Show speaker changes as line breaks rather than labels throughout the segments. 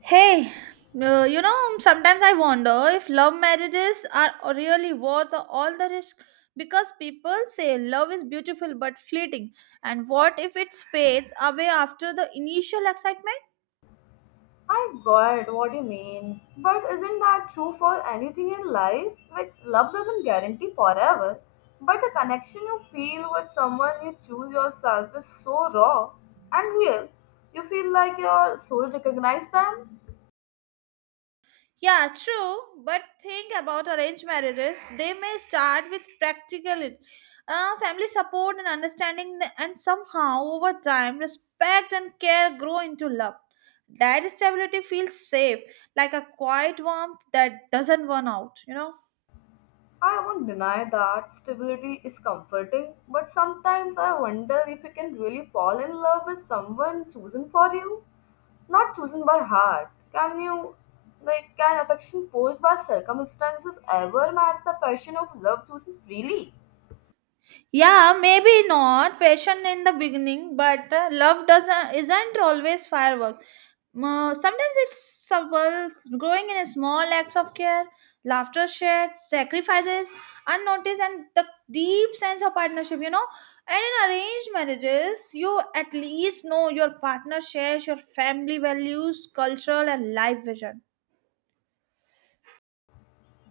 Hey, sometimes I wonder if love marriages are really worth all the risk because people say love is beautiful but fleeting, and what if it fades away after the initial excitement?
I got what you mean. But isn't that true for anything in life? Like, love doesn't guarantee forever. But the connection you feel with someone you choose yourself is so raw and real. You feel like your soul recognizes them.
Yeah, true. But think about arranged marriages. They may start with practical family support and understanding, and somehow over time, respect and care grow into love. That stability feels safe, like a quiet warmth that doesn't burn out, you know?
I won't deny that stability is comforting, but sometimes I wonder if you can really fall in love with someone chosen for you, not chosen by heart. Can you, like, can affection forced by circumstances ever match the passion of love chosen freely?
Yeah, maybe not passion in the beginning, but love doesn't isn't always fireworks. Sometimes it's subtle, growing in small acts of care, laughter shared, sacrifices unnoticed, and the deep sense of partnership. You know, and in arranged marriages, you at least know your partner shares your family values, cultural, and life vision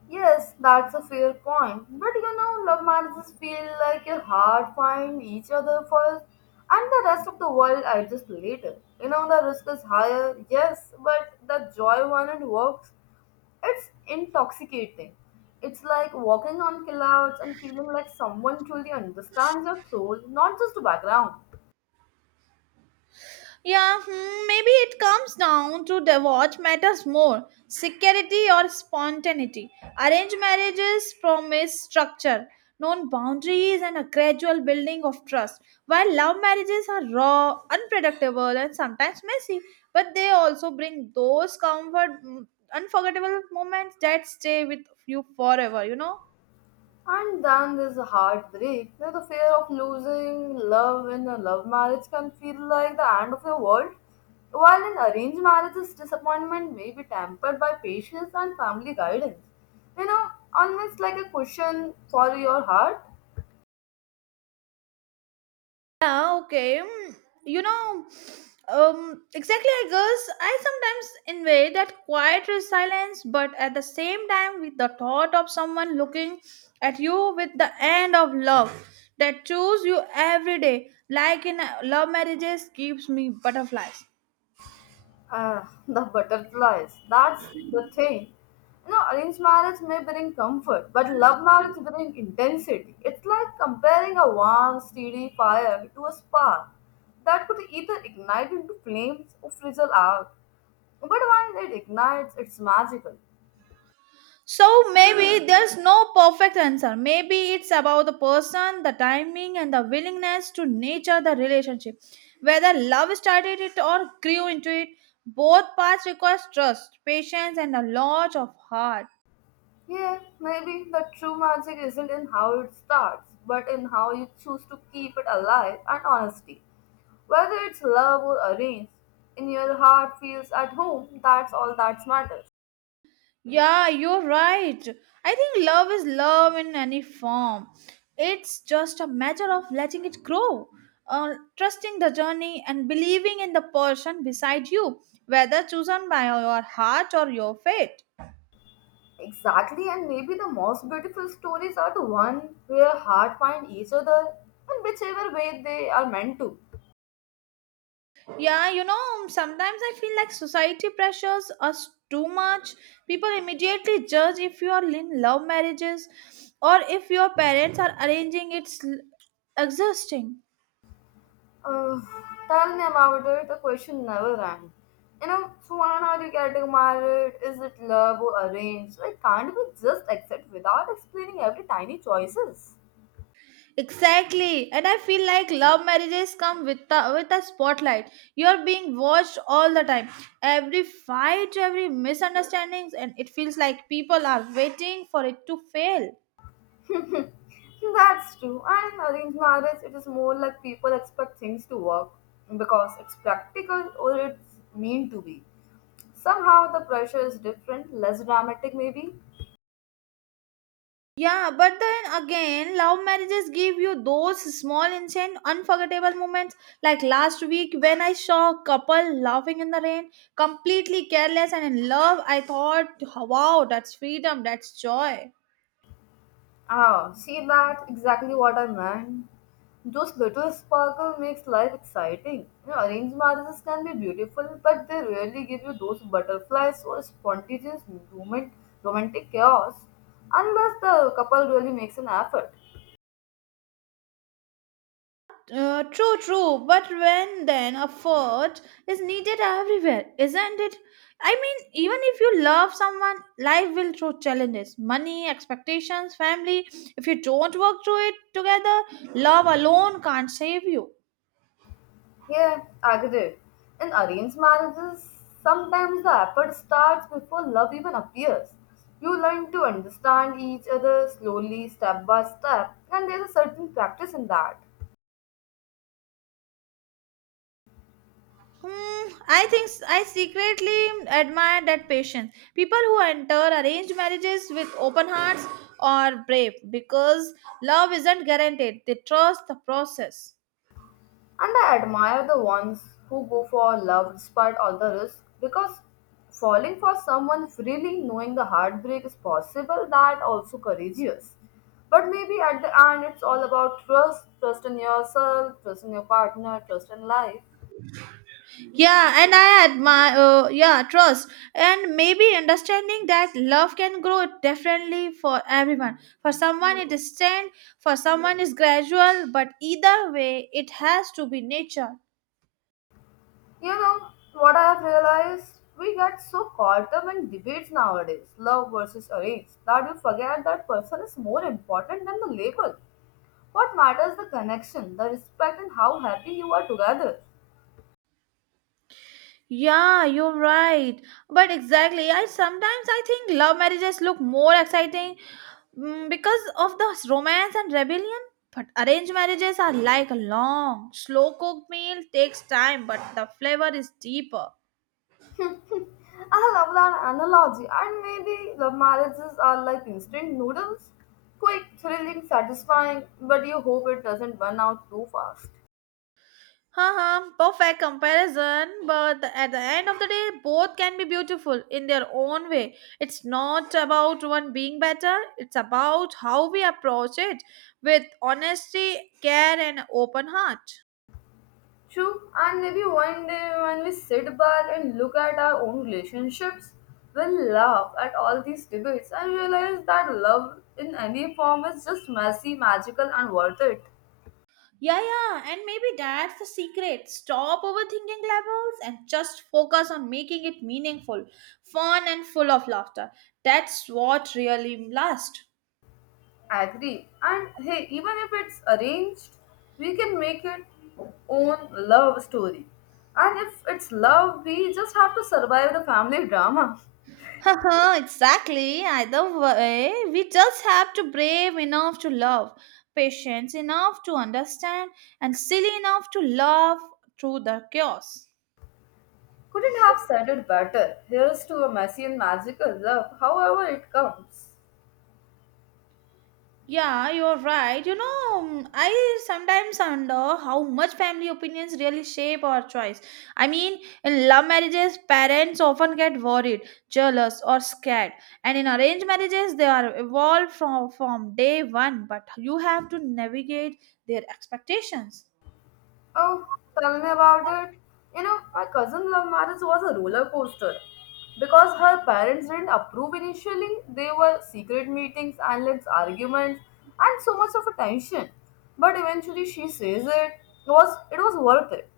Yes, that's a fair point. But you know, love marriages feel like your heart find each other first and the rest of the world adjusts later. You know, the risk is higher, yes, but the joy when it works, it's intoxicating. It's like walking on clouds and feeling like someone truly understands your soul, not just the background.
Yeah, hmm, maybe it comes down to the what matters more security or spontaneity. Arranged marriages promise structure, known boundaries, and a gradual building of trust, while love marriages are raw, unpredictable, and sometimes messy, but they also bring those comfort, mm, unforgettable moments that stay with you forever.
And then there's a heartbreak. You know, the fear of losing love in a love marriage can feel like the end of your world. While in arranged marriages, disappointment may be tempered by patience and family guidance. You know, almost like a cushion for your heart.
Yeah, okay. You know, exactly, I guess I sometimes envy that quiet silence, but at the same time, with the thought of someone looking at you with the end of love that choose you every day, like in love marriages, gives me butterflies.
Ah, the butterflies. That's the thing. You know, arranged marriage may bring comfort, but love marriage brings intensity. It's like comparing a warm, steady fire to a spark that could either ignite into flames or fizzle out. But when it ignites, it's magical.
So maybe there's no perfect answer. Maybe it's about the person, the timing, and the willingness to nature the relationship. Whether love started it or grew into it, both paths require trust, patience, and a lot of heart.
Yeah, maybe the true magic isn't in how it starts, but in how you choose to keep it alive and honesty. Whether it's love or arranged, in your heart feels at home, that's all that matters.
Yeah, you're right. I think love is love in any form. It's just a matter of letting it grow, trusting the journey, and believing in the person beside you, whether chosen by your heart or your fate.
Exactly, and maybe the most beautiful stories are the one where heart find each other in whichever way they are meant to.
Yeah, you know, sometimes I feel like society pressures us too much. People immediately judge if you are in love marriages or if your parents are arranging existing.
Uh, Tell me about it. The question never ends. You know, so when are you getting married? Is it love or arranged? Like, can't we just accept without explaining every tiny choices?
Exactly. And I feel like love marriages come with a spotlight. You're being watched all the time. Every fight, every misunderstandings, and it feels like people are waiting for it to fail.
That's true. And in arranged marriage, it is more like people expect things to work because it's practical or it's mean to be. Somehow the pressure is different, less dramatic maybe.
Yeah, but then again, love marriages give you those small, insane, unforgettable moments. Like last week, when I saw a couple laughing in the rain, completely careless and in love, I thought, wow, that's freedom, that's joy.
Ah, see that exactly what I meant. Those little sparkle makes life exciting. You know, arranged marriages can be beautiful, but they rarely give you those butterflies or spontaneous movement, romantic chaos, unless the couple really makes an effort.
True, true. But when then effort is needed everywhere, isn't it? I mean, even if you love someone, life will throw challenges, money, expectations, family. If you don't work through it together, love alone can't save you.
Yeah, agree. In arranged marriages, sometimes the effort starts before love even appears. You learn to understand each other slowly, step by step, and there's a certain practice in that.
Hmm, I think I secretly admire that patience. People who enter arranged marriages with open hearts are brave because love isn't guaranteed. They trust the process.
And I admire the ones who go for love despite all the risks because falling for someone freely knowing the heartbreak is possible that also courageous. But maybe at the end it's all about trust, trust in yourself, trust in your partner, trust in life.
Yeah, and I admire. Yeah, trust and maybe understanding that love can grow differently for everyone. For someone, it is stand. For someone, it's gradual. But either way, it has to be nature.
You know what I have realized? We get so caught up in debates nowadays, love versus arrange, that we forget that person is more important than the label. What matters the connection, the respect, and how happy you are together.
Yeah, you're right. But exactly, I think love marriages look more exciting, because of the romance and rebellion. But arranged marriages are like a long, slow-cooked meal, takes time, but the flavor is deeper.
I love that analogy, and maybe love marriages are like instant noodles quick, thrilling, satisfying, but you hope it doesn't burn out too fast.
Haha, perfect comparison. At the end of the day, both can be beautiful in their own way. It's not about one being better. It's about how we approach it with honesty, care, and open heart.
True, and maybe one day when we sit back and look at our own relationships, we'll laugh at all these debates and realize that love in any form is just messy, magical, and worth it.
Yeah, yeah, and maybe that's the secret. Stop overthinking levels and just focus on making it meaningful, fun, and full of laughter. That's what really lasts.
Agree. And hey, even if it's arranged, we can make it own love story. And if it's love, we just have to survive the family drama.
Haha, exactly. Either way, we just have to brave enough to love, patience enough to understand, and silly enough to laugh through the chaos.
Couldn't have said it better. Here's to a messy and magical love, however it comes.
Yeah, you're right. You know, I sometimes wonder how much family opinions really shape our choice. I mean, in love marriages, parents often get worried, jealous, or scared. And in arranged marriages, they are evolved from day one, but you have to navigate their expectations.
Oh, tell me about it. You know, my cousin love marriage was a roller coaster. Because her parents didn't approve initially, there were secret meetings, endless arguments, and so much of attention. But eventually she says it was worth it.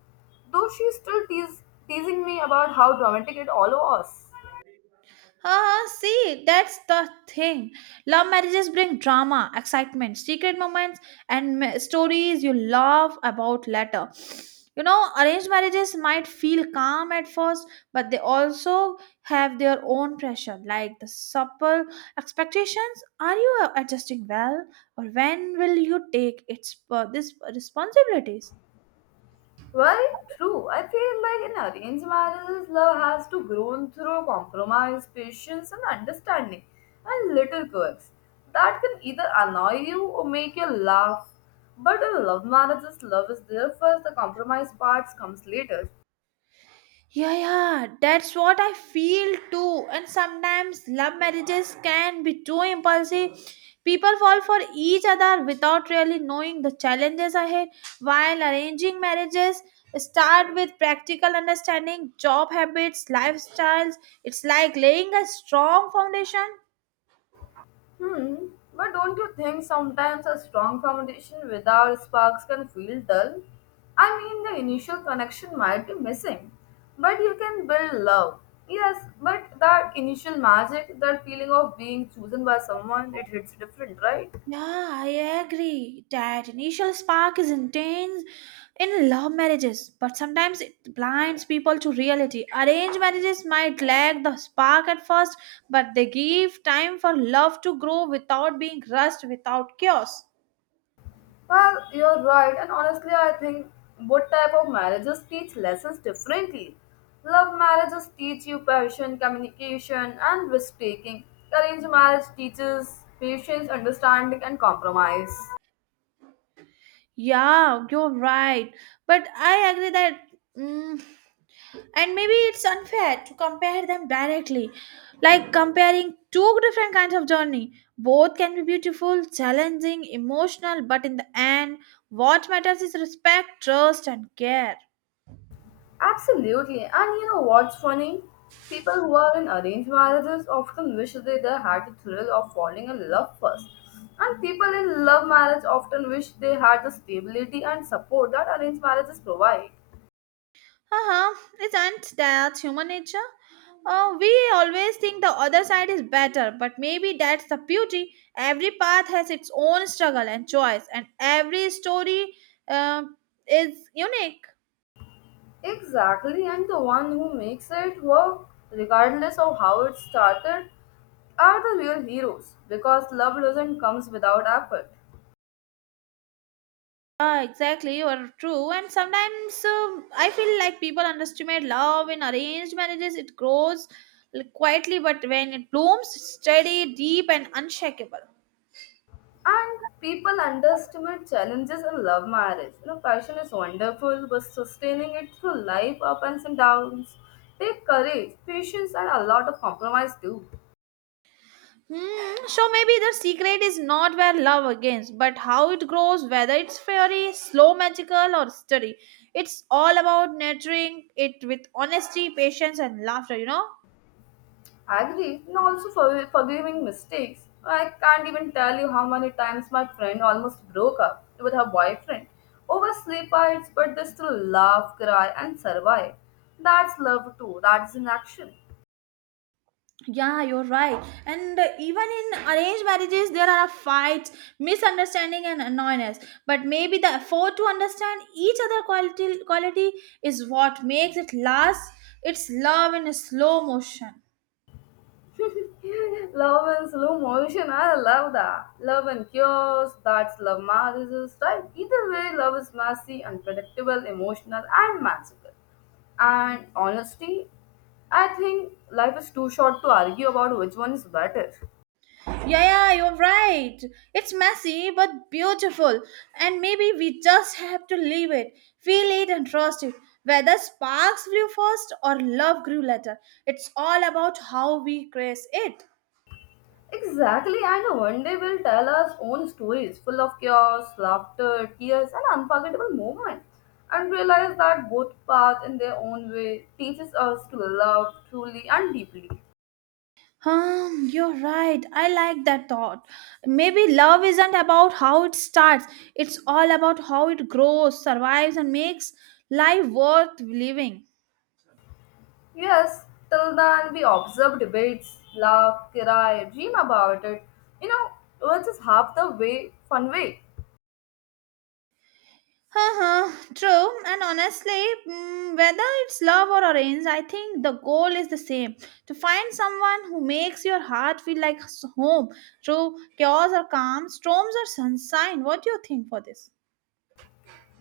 Though she's still teasing me about how dramatic it all was.
Ah, see, that's the thing. Love marriages bring drama, excitement, secret moments, and stories you laugh about later. You know, arranged marriages might feel calm at first, but they also have their own pressure, like the supple expectations. Are you adjusting well, or when will you take its this responsibilities?
Very true. I feel like in arranged marriages, love has to grow through compromise, patience, and understanding, and little quirks that can either annoy you or make you laugh. But in love marriages, love is there first, the compromise parts comes later.
Yeah, yeah, that's what I feel too. And sometimes love marriages can be too impulsive. People fall for each other without really knowing the challenges ahead, while arranging marriages start with practical understanding, job habits, lifestyles. It's like laying a strong foundation.
Hmm. But don't you think sometimes a strong foundation without sparks can feel dull? I mean, the initial connection might be missing, but you can build love. Yes, but that initial magic, that feeling of being chosen by someone, it hits different, right?
Yeah, I agree. That initial spark is intense in love marriages, but sometimes it blinds people to reality. Arranged marriages might lack the spark at first, but they give time for love to grow without being rushed, without chaos.
Well, you're right, and honestly, I think both type of marriages teach lessons differently. Love marriages teach you passion, communication, and risk taking. Arranged marriage teaches patience, understanding, and compromise.
Yeah, you're right. But I agree that. Mm, and maybe it's unfair to compare them directly, like comparing two different kinds of journey. Both can be beautiful, challenging, emotional, but in the end what matters is respect, trust, and care.
Absolutely, and you know what's funny? People who are in arranged marriages often wish they had the thrill of falling in love first. And people in love marriage often wish they had the stability and support that arranged marriages provide.
Uh-huh, isn't that human nature? We always think the other side is better, but maybe that's the beauty. Every path has its own struggle and choice, and every story, uh, is unique.
Exactly, and the one who makes it work, regardless of how it started, are the real heroes because love doesn't comes without effort.
Ah, exactly, you are true. And sometimes I feel like people underestimate love in arranged marriages. It grows, like, quietly, but when it blooms, it's steady, deep, and unshakable.
And people underestimate challenges in love marriage. You know, passion is wonderful, but sustaining it through life ups and downs take courage, patience, and a lot of compromise too.
Hmm. So maybe the secret is not where love begins, but how it grows, whether it's fiery, slow, magical, or steady. It's all about nurturing it with honesty, patience, and laughter. You know.
Agree, and also for forgiving mistakes. I can't even tell you how many times my friend almost broke up with her boyfriend over sleep fights, but they still laugh, cry, and survive. That's love too. That's in action.
Yeah, you're right. And even in arranged marriages, there are fights, misunderstanding, and annoyance. But maybe the effort to understand each other quality is what makes it last. It's love in slow motion.
Love in slow motion. I love that. Love and cures. That's love marriages, right? Either way, love is messy, unpredictable, emotional, and magical. And honestly, I think life is too short to argue about which one is better.
Yeah, yeah, you're right. It's messy but beautiful, and maybe we just have to leave it, feel it, and trust it. Whether sparks flew first or love grew later, it's all about how we grace it.
Exactly, and one day we'll tell our own stories full of chaos, laughter, tears, and unforgettable moments. And realize that both paths, in their own way, teaches us to love truly and deeply.
You're right. I like that thought. Maybe love isn't about how it starts, it's all about how it grows, survives, and makes life worth living.
Yes, till then we observe debates, laugh, cry, dream about it, you know, which is half the way, fun way.
Uh-huh, true. And honestly, whether it's love or arranged, I think the goal is the same, to find someone who makes your heart feel like home through chaos or calm, storms or sunshine. What do you think for this?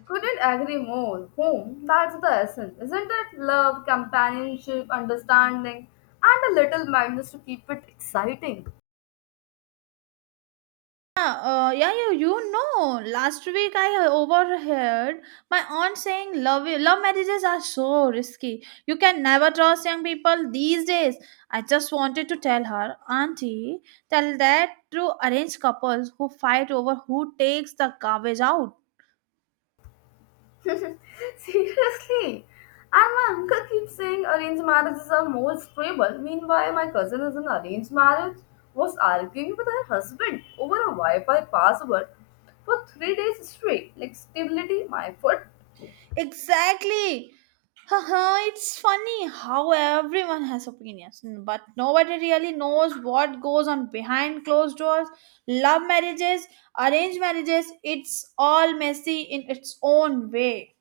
Couldn't agree more. Home, that's the essence, isn't it? Love, companionship, understanding, and a little madness to keep it exciting.
Yeah, yeah, you know, last week I overheard my aunt saying love marriages are so risky. You can never trust young people these days. I just wanted to tell her, Auntie, tell that to arranged couples who fight over who takes the garbage out.
Seriously? And my uncle keeps saying arranged marriages are more stable. Meanwhile, my cousin is in arranged marriage, was arguing with her husband over a Wi Fi password for 3 days straight. Like, stability, my foot.
Exactly. Haha, it's funny how everyone has opinions, but nobody really knows what goes on behind closed doors. Love marriages, arranged marriages, it's all messy in its own way.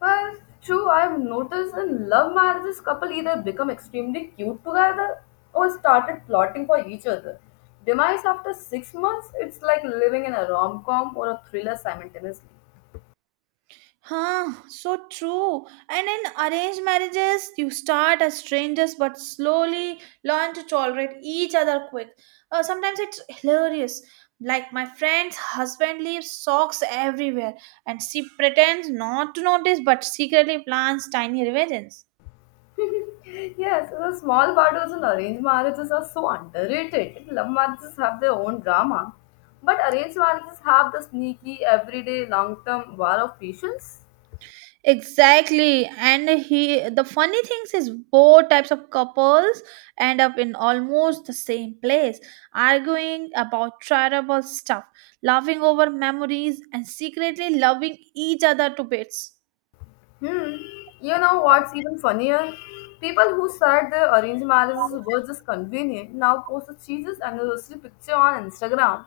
Well, true, I've noticed in love marriages, couple either become extremely cute together or started plotting for each other. Demise after 6 months, it's like living in a rom com or a thriller simultaneously.
Huh, so true. And in arranged marriages, you start as strangers but slowly learn to tolerate each other quick. Sometimes it's hilarious. Like my friend's husband leaves socks everywhere and she pretends not to notice but secretly plans tiny revenges.
Yes, so the small battles and arranged marriages are so underrated. Love marriages have their own drama, but arranged marriages have the sneaky, everyday, long term war of patience.
Exactly. And he the funny things is both types of couples end up in almost the same place, arguing about terrible stuff, laughing over memories, and secretly loving each other to bits.
Hmm. You know what's even funnier? People who said their arranged marriages were just convenient now post a Jesus anniversary picture on Instagram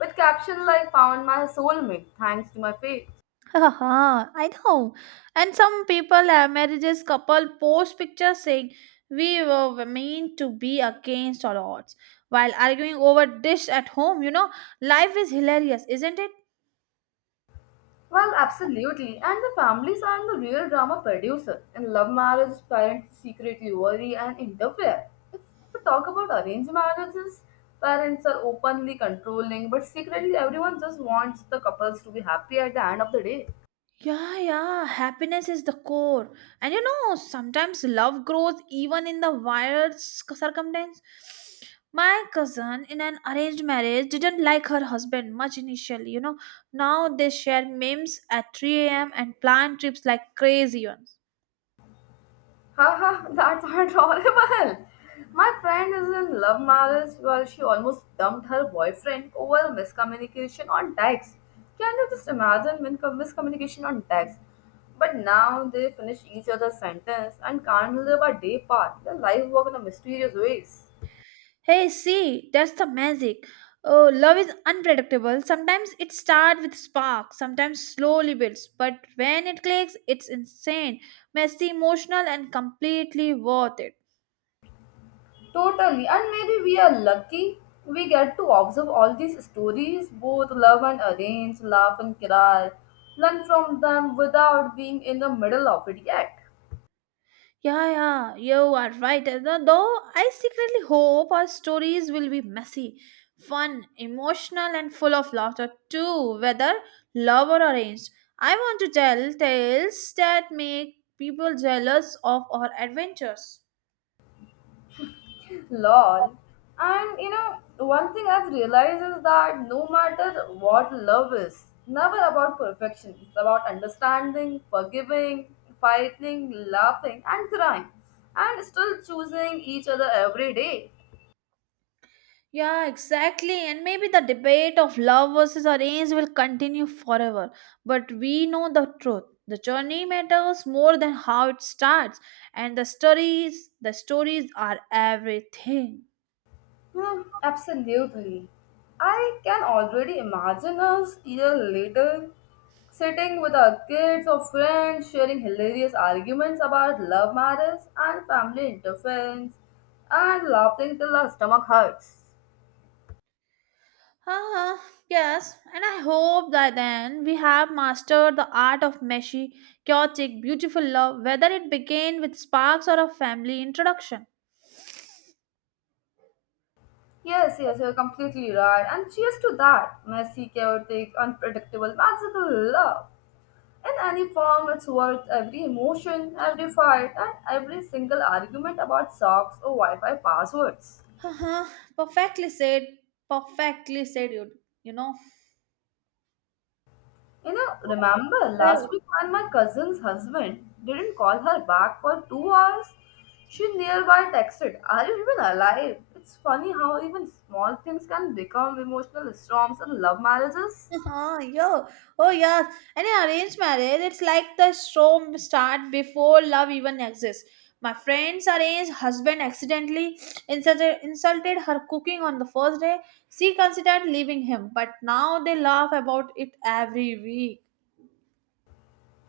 with caption like "Found my soulmate thanks to my faith."
Haha, I know. And some people have marriages couple post pictures saying we were meant to be against all odds while arguing over dish at home. You know, life is hilarious, isn't it?
Well, absolutely. And the families are the real drama producer. In love marriage, parents secretly worry and interfere. If we talk about arranged marriages, parents are openly controlling, but secretly everyone just wants the couples to be happy at the end of the day.
Yeah, yeah, happiness is the core. And you know, sometimes love grows even in the weirdest circumstance. My cousin in an arranged marriage didn't like her husband much initially, you know. Now they share memes at 3 a.m. and plan trips like crazy ones.
Haha, that's adorable. My friend is in love marriage while she almost dumped her boyfriend over miscommunication on text. Can you just imagine miscommunication on text? But now they finish each other's sentence and can't live a day apart. Their life work in a mysterious ways.
Hey, see, that's the magic. Oh, love is unpredictable. Sometimes it starts with spark, sometimes slowly builds, but when it clicks, it's insane, messy, emotional, and completely worth it.
Totally, and maybe we are lucky. We get to observe all these stories, both love and arrange, laugh and cry, learn from them without being in the middle of it yet.
Yeah, yeah, you are right. Though I secretly hope our stories will be messy, fun, emotional, and full of laughter too, whether love or arranged. I want to tell tales that make people jealous of our adventures.
Lol. And you know, one thing I've realized is that no matter what love is, never about perfection. It's about understanding, forgiving, fighting, laughing, and crying, and still choosing each other every day.
Yeah, exactly. And maybe the debate of love versus arrange will continue forever. But we know the truth. The journey matters more than how it starts. And the stories are everything.
Hmm, absolutely. I can already imagine us year later sitting with our kids or friends sharing hilarious arguments about love matters and family interference and laughing till our stomach hurts.
Uh-huh. Yes, and I hope that then we have mastered the art of meshy, chaotic, beautiful love, whether it began with sparks or a family introduction.
Yes, yes, you're completely right. And cheers to that messy, chaotic, unpredictable, magical love. In any form, it's worth every emotion, every fight, and every single argument about socks or Wi Fi passwords.
Uh-huh. Perfectly said. Perfectly said, you know.
You know, remember last week when my cousin's husband didn't call her back for 2 hours? She nearby texted, Are you even alive? It's funny how even small things can become emotional storms in love marriages.
Oh, yo. Oh, yes. And in arranged marriage, it's like the show start before love even exists. My friend's arranged husband accidentally insulted her cooking on the first day. She considered leaving him, but now they laugh about it every week.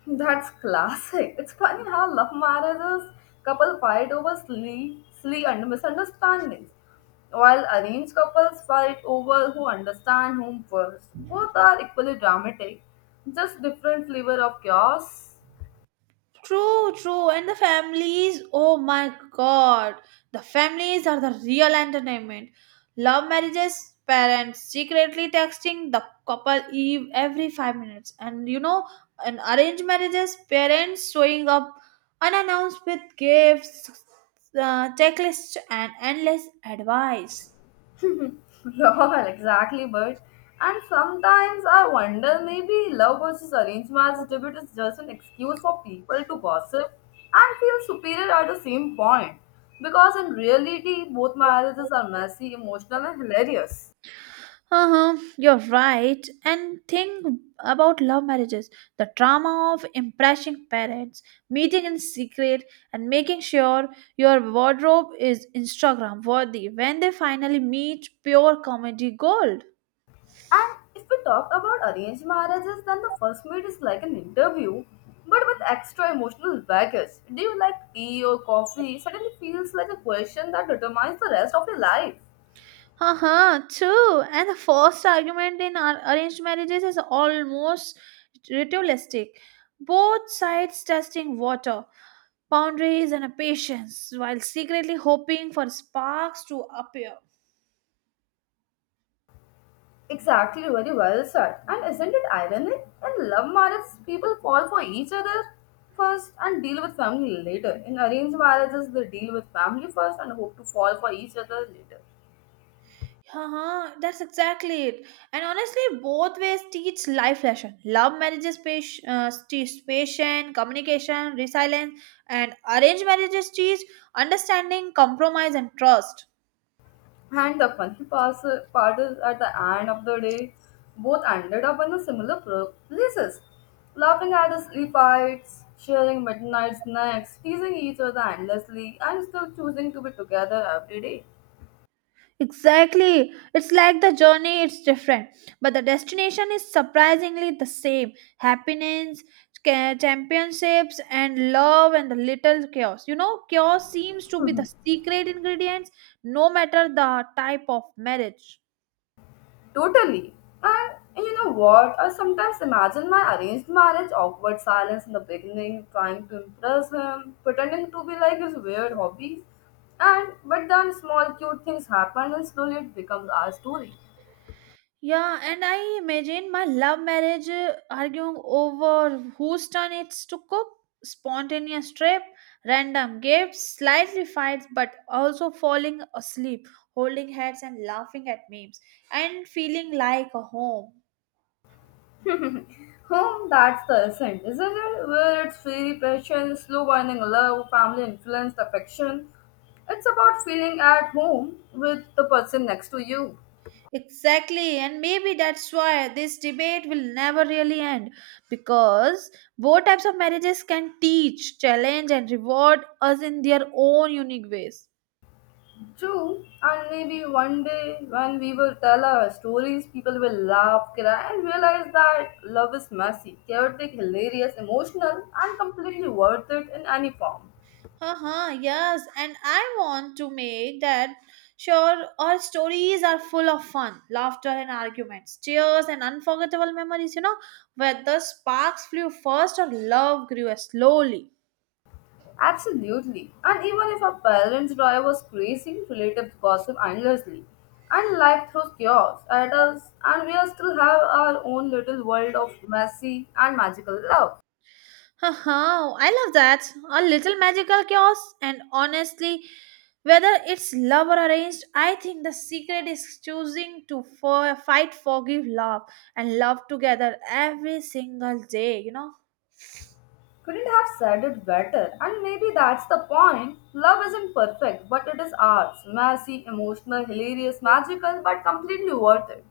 That's classic. It's funny how love marriages couple fight over silly under misunderstandings, while arranged couples fight over who understand whom first. Both are equally dramatic, just different flavor of chaos.
True, true. And the families, oh my god. The families are the real entertainment. Love marriages, parents secretly texting the couple every 5 minutes. In arranged marriages, parents showing up unannounced with gifts, checklists, and endless advice.
Lol, exactly, but and sometimes I wonder maybe love versus arranged marriage debate is just an excuse for people to gossip and feel superior at the same point. Because in reality, both marriages are messy, emotional, and hilarious.
Uh-huh, you're right. And think about love marriages. The trauma of impressing parents, meeting in secret, and making sure your wardrobe is Instagram worthy when they finally meet pure comedy gold.
And if we talk about arranged marriages, then the first meet is like an interview, but with extra emotional baggage. Do you like tea or coffee? Suddenly feels like a question that determines the rest of your life.
Uh-huh, true. And the first argument in arranged marriages is almost ritualistic. Both sides testing water boundaries and a patience while secretly hoping for sparks to appear.
Exactly, very well said. And isn't it ironic? In love marriage, people fall for each other first and deal with family later. In arranged marriages, they deal with family first and hope to fall for each other later.
Uh-huh, that's exactly it. And honestly, both ways teach life lesson. Love marriages teach teach patience, communication, resilience, and arranged marriages teach understanding, compromise, and trust.
And the funny part is at the end of the day, both ended up in the similar places. Laughing at the sleep fights, sharing midnight snacks, teasing each other endlessly, and still choosing to be together every day.
Exactly. It's like the journey, it's different. But the destination is surprisingly the same. Happiness, championships, and love, and the little chaos. Chaos seems to be the secret ingredients, no matter the type of marriage.
Totally. And you know what? I sometimes imagine my arranged marriage, awkward silence in the beginning, trying to impress him, pretending to be like his weird hobbies. And but then small cute things happen and slowly it becomes our story.
Yeah, and I imagine my love marriage arguing over whose turn it's to cook, spontaneous trip, random gifts, slightly fights, but also falling asleep, holding heads and laughing at memes, and feeling like a home.
Hmm, that's the essence, isn't it? Where it's fairy passion, slow winding love, family influenced affection. It's about feeling at home with the person next to you.
Exactly, and maybe that's why this debate will never really end because both types of marriages can teach, challenge, and reward us in their own unique ways.
True, and maybe one day when we will tell our stories, people will laugh, cry, and realize that love is messy, chaotic, hilarious, emotional, and completely worth it in any form.
Uh-huh, yes, and I want to make that sure our stories are full of fun, laughter and arguments, cheers and unforgettable memories, where the sparks flew first or love grew slowly.
Absolutely. And even if our parents drive us crazy, relatives gossip endlessly, and life throws chaos at us, and we are still have our own little world of messy and magical love.
Haha, I love that. A little magical chaos and honestly, whether it's love or arranged, I think the secret is choosing to fight, forgive, love and love together every single day.
Couldn't have said it better, and maybe that's the point. Love isn't perfect, but it is ours. Messy, emotional, hilarious, magical, but completely worth it.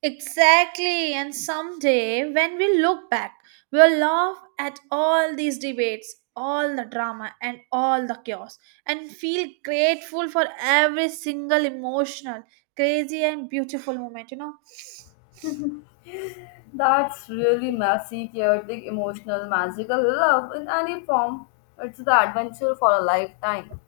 Exactly, and someday when we look back, we'll laugh at all these debates, all the drama, and all the chaos, and feel grateful for every single emotional, crazy, and beautiful moment.
That's really messy, chaotic, emotional, magical love in any form. It's the adventure for a lifetime.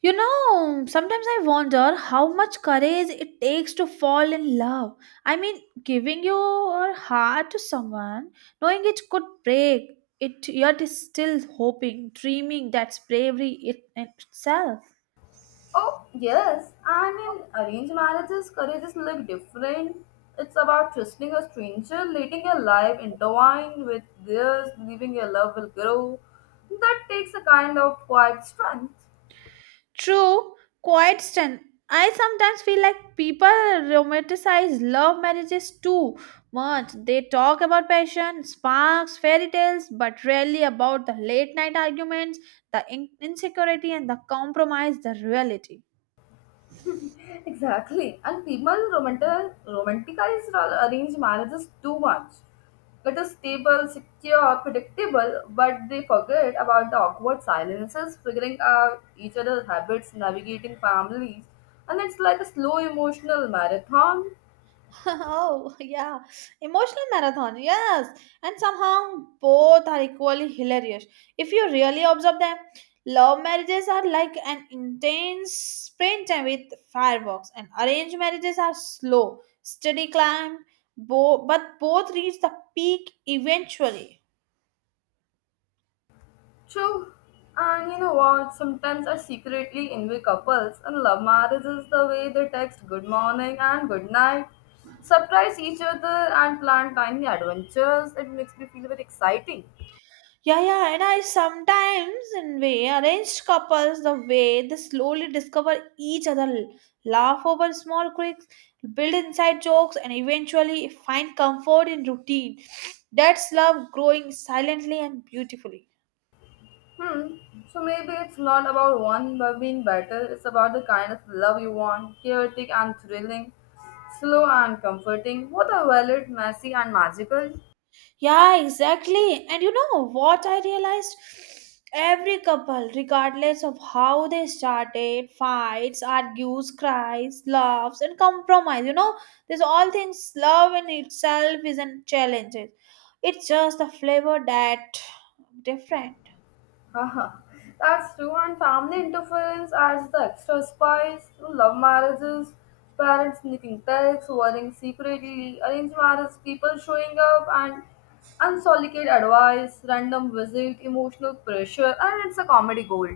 You know, sometimes I wonder how much courage it takes to fall in love. I mean, giving your heart to someone, knowing it could break, it yet is still hoping, dreaming that's bravery it, in itself.
Oh, yes. And in arranged marriages, courages look different. It's about trusting a stranger, letting your life intertwine with theirs, believing your love will grow. That takes a kind of quiet strength.
True, quite stun. I sometimes feel like people romanticize love marriages too much. They talk about passion, sparks, fairy tales, but rarely about the late night arguments, the insecurity, and the compromise, the reality.
Exactly. And people romanticize arranged marriages too much. It is stable, secure, predictable, but they forget about the awkward silences, figuring out each other's habits, navigating families, and it's like a slow emotional marathon.
Oh, yeah. Emotional marathon, yes. And somehow both are equally hilarious. If you really observe them, love marriages are like an intense sprint with fireworks, and arranged marriages are slow, steady climb, but both reach the peak eventually.
True. And you know what? Sometimes I secretly envy couples and love marriages the way they text good morning and good night, surprise each other, and plan tiny adventures. It makes me feel very exciting.
Yeah, and I sometimes, in way, arranged couples the way they slowly discover each other, laugh over small quirks, build inside jokes, and eventually find comfort in routine. That's love growing silently and beautifully.
Hmm. So maybe it's not about one but being better. It's about the kind of love you want chaotic and thrilling, slow and comforting, both are valid, messy and magical.
Yeah, exactly. And you know what I realized? Every couple, regardless of how they started, fights, argues, cries, loves, and compromise, these all things, love in itself isn't challenge. It's just the flavor that different.
Haha, that's true, and family interference adds the extra spice. Through love marriages, parents sneaking texts, worrying secretly, arranged marriage, people showing up, and unsolicited advice, random visit, emotional pressure, and it's a comedy gold.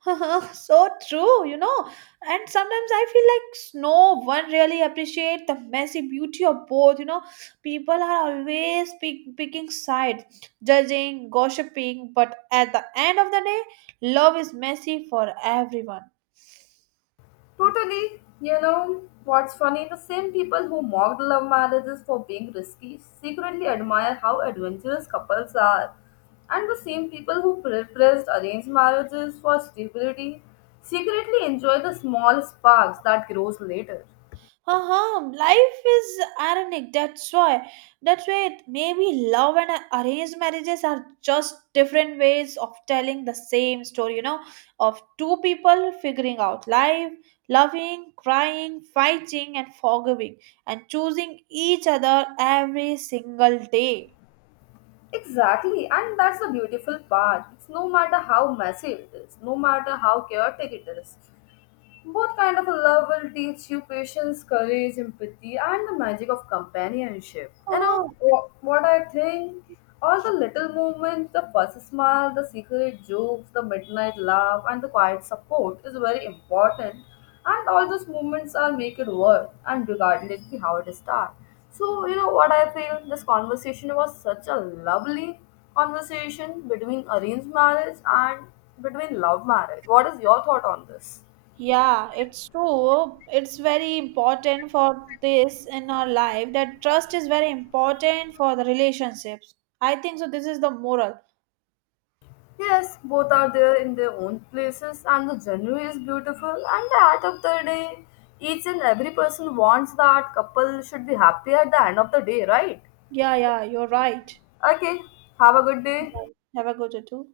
So true, you know. And sometimes I feel like no one really appreciate the messy beauty of both, you know. People are always picking sides, judging, gossiping, but at the end of the day, love is messy for everyone.
Totally. You know what's funny? The same people who mocked love marriages for being risky secretly admire how adventurous couples are. And the same people who praised arranged marriages for stability secretly enjoy the small sparks that grows later.
Uh-huh, life is ironic, that's why it maybe love and arranged marriages are just different ways of telling the same story, of two people figuring out life, loving, crying, fighting and forgiving, and choosing each other every single day.
Exactly, and that's the beautiful part. It's no matter how messy it is, no matter how chaotic it is. What kind of a love will teach you patience, courage, empathy, and the magic of companionship? You
Uh-huh.
know what I think? All the little moments, the first smile, the secret jokes, the midnight laugh, and the quiet support is very important. And all those moments are make it worth and regardless of how it start. So you know what I feel? This conversation was such a lovely conversation between arranged marriage and between love marriage. What is your thought on this?
Yeah, it's true. It's very important for this in our life that trust is very important for the relationships. I think so. This is the moral.
Yes, both are there in their own places, and the journey is beautiful. And at the end of the day, each and every person wants that couple should be happy at the end of the day, right?
Yeah, you're right.
Okay, have a good day.
Right. Have a good day too.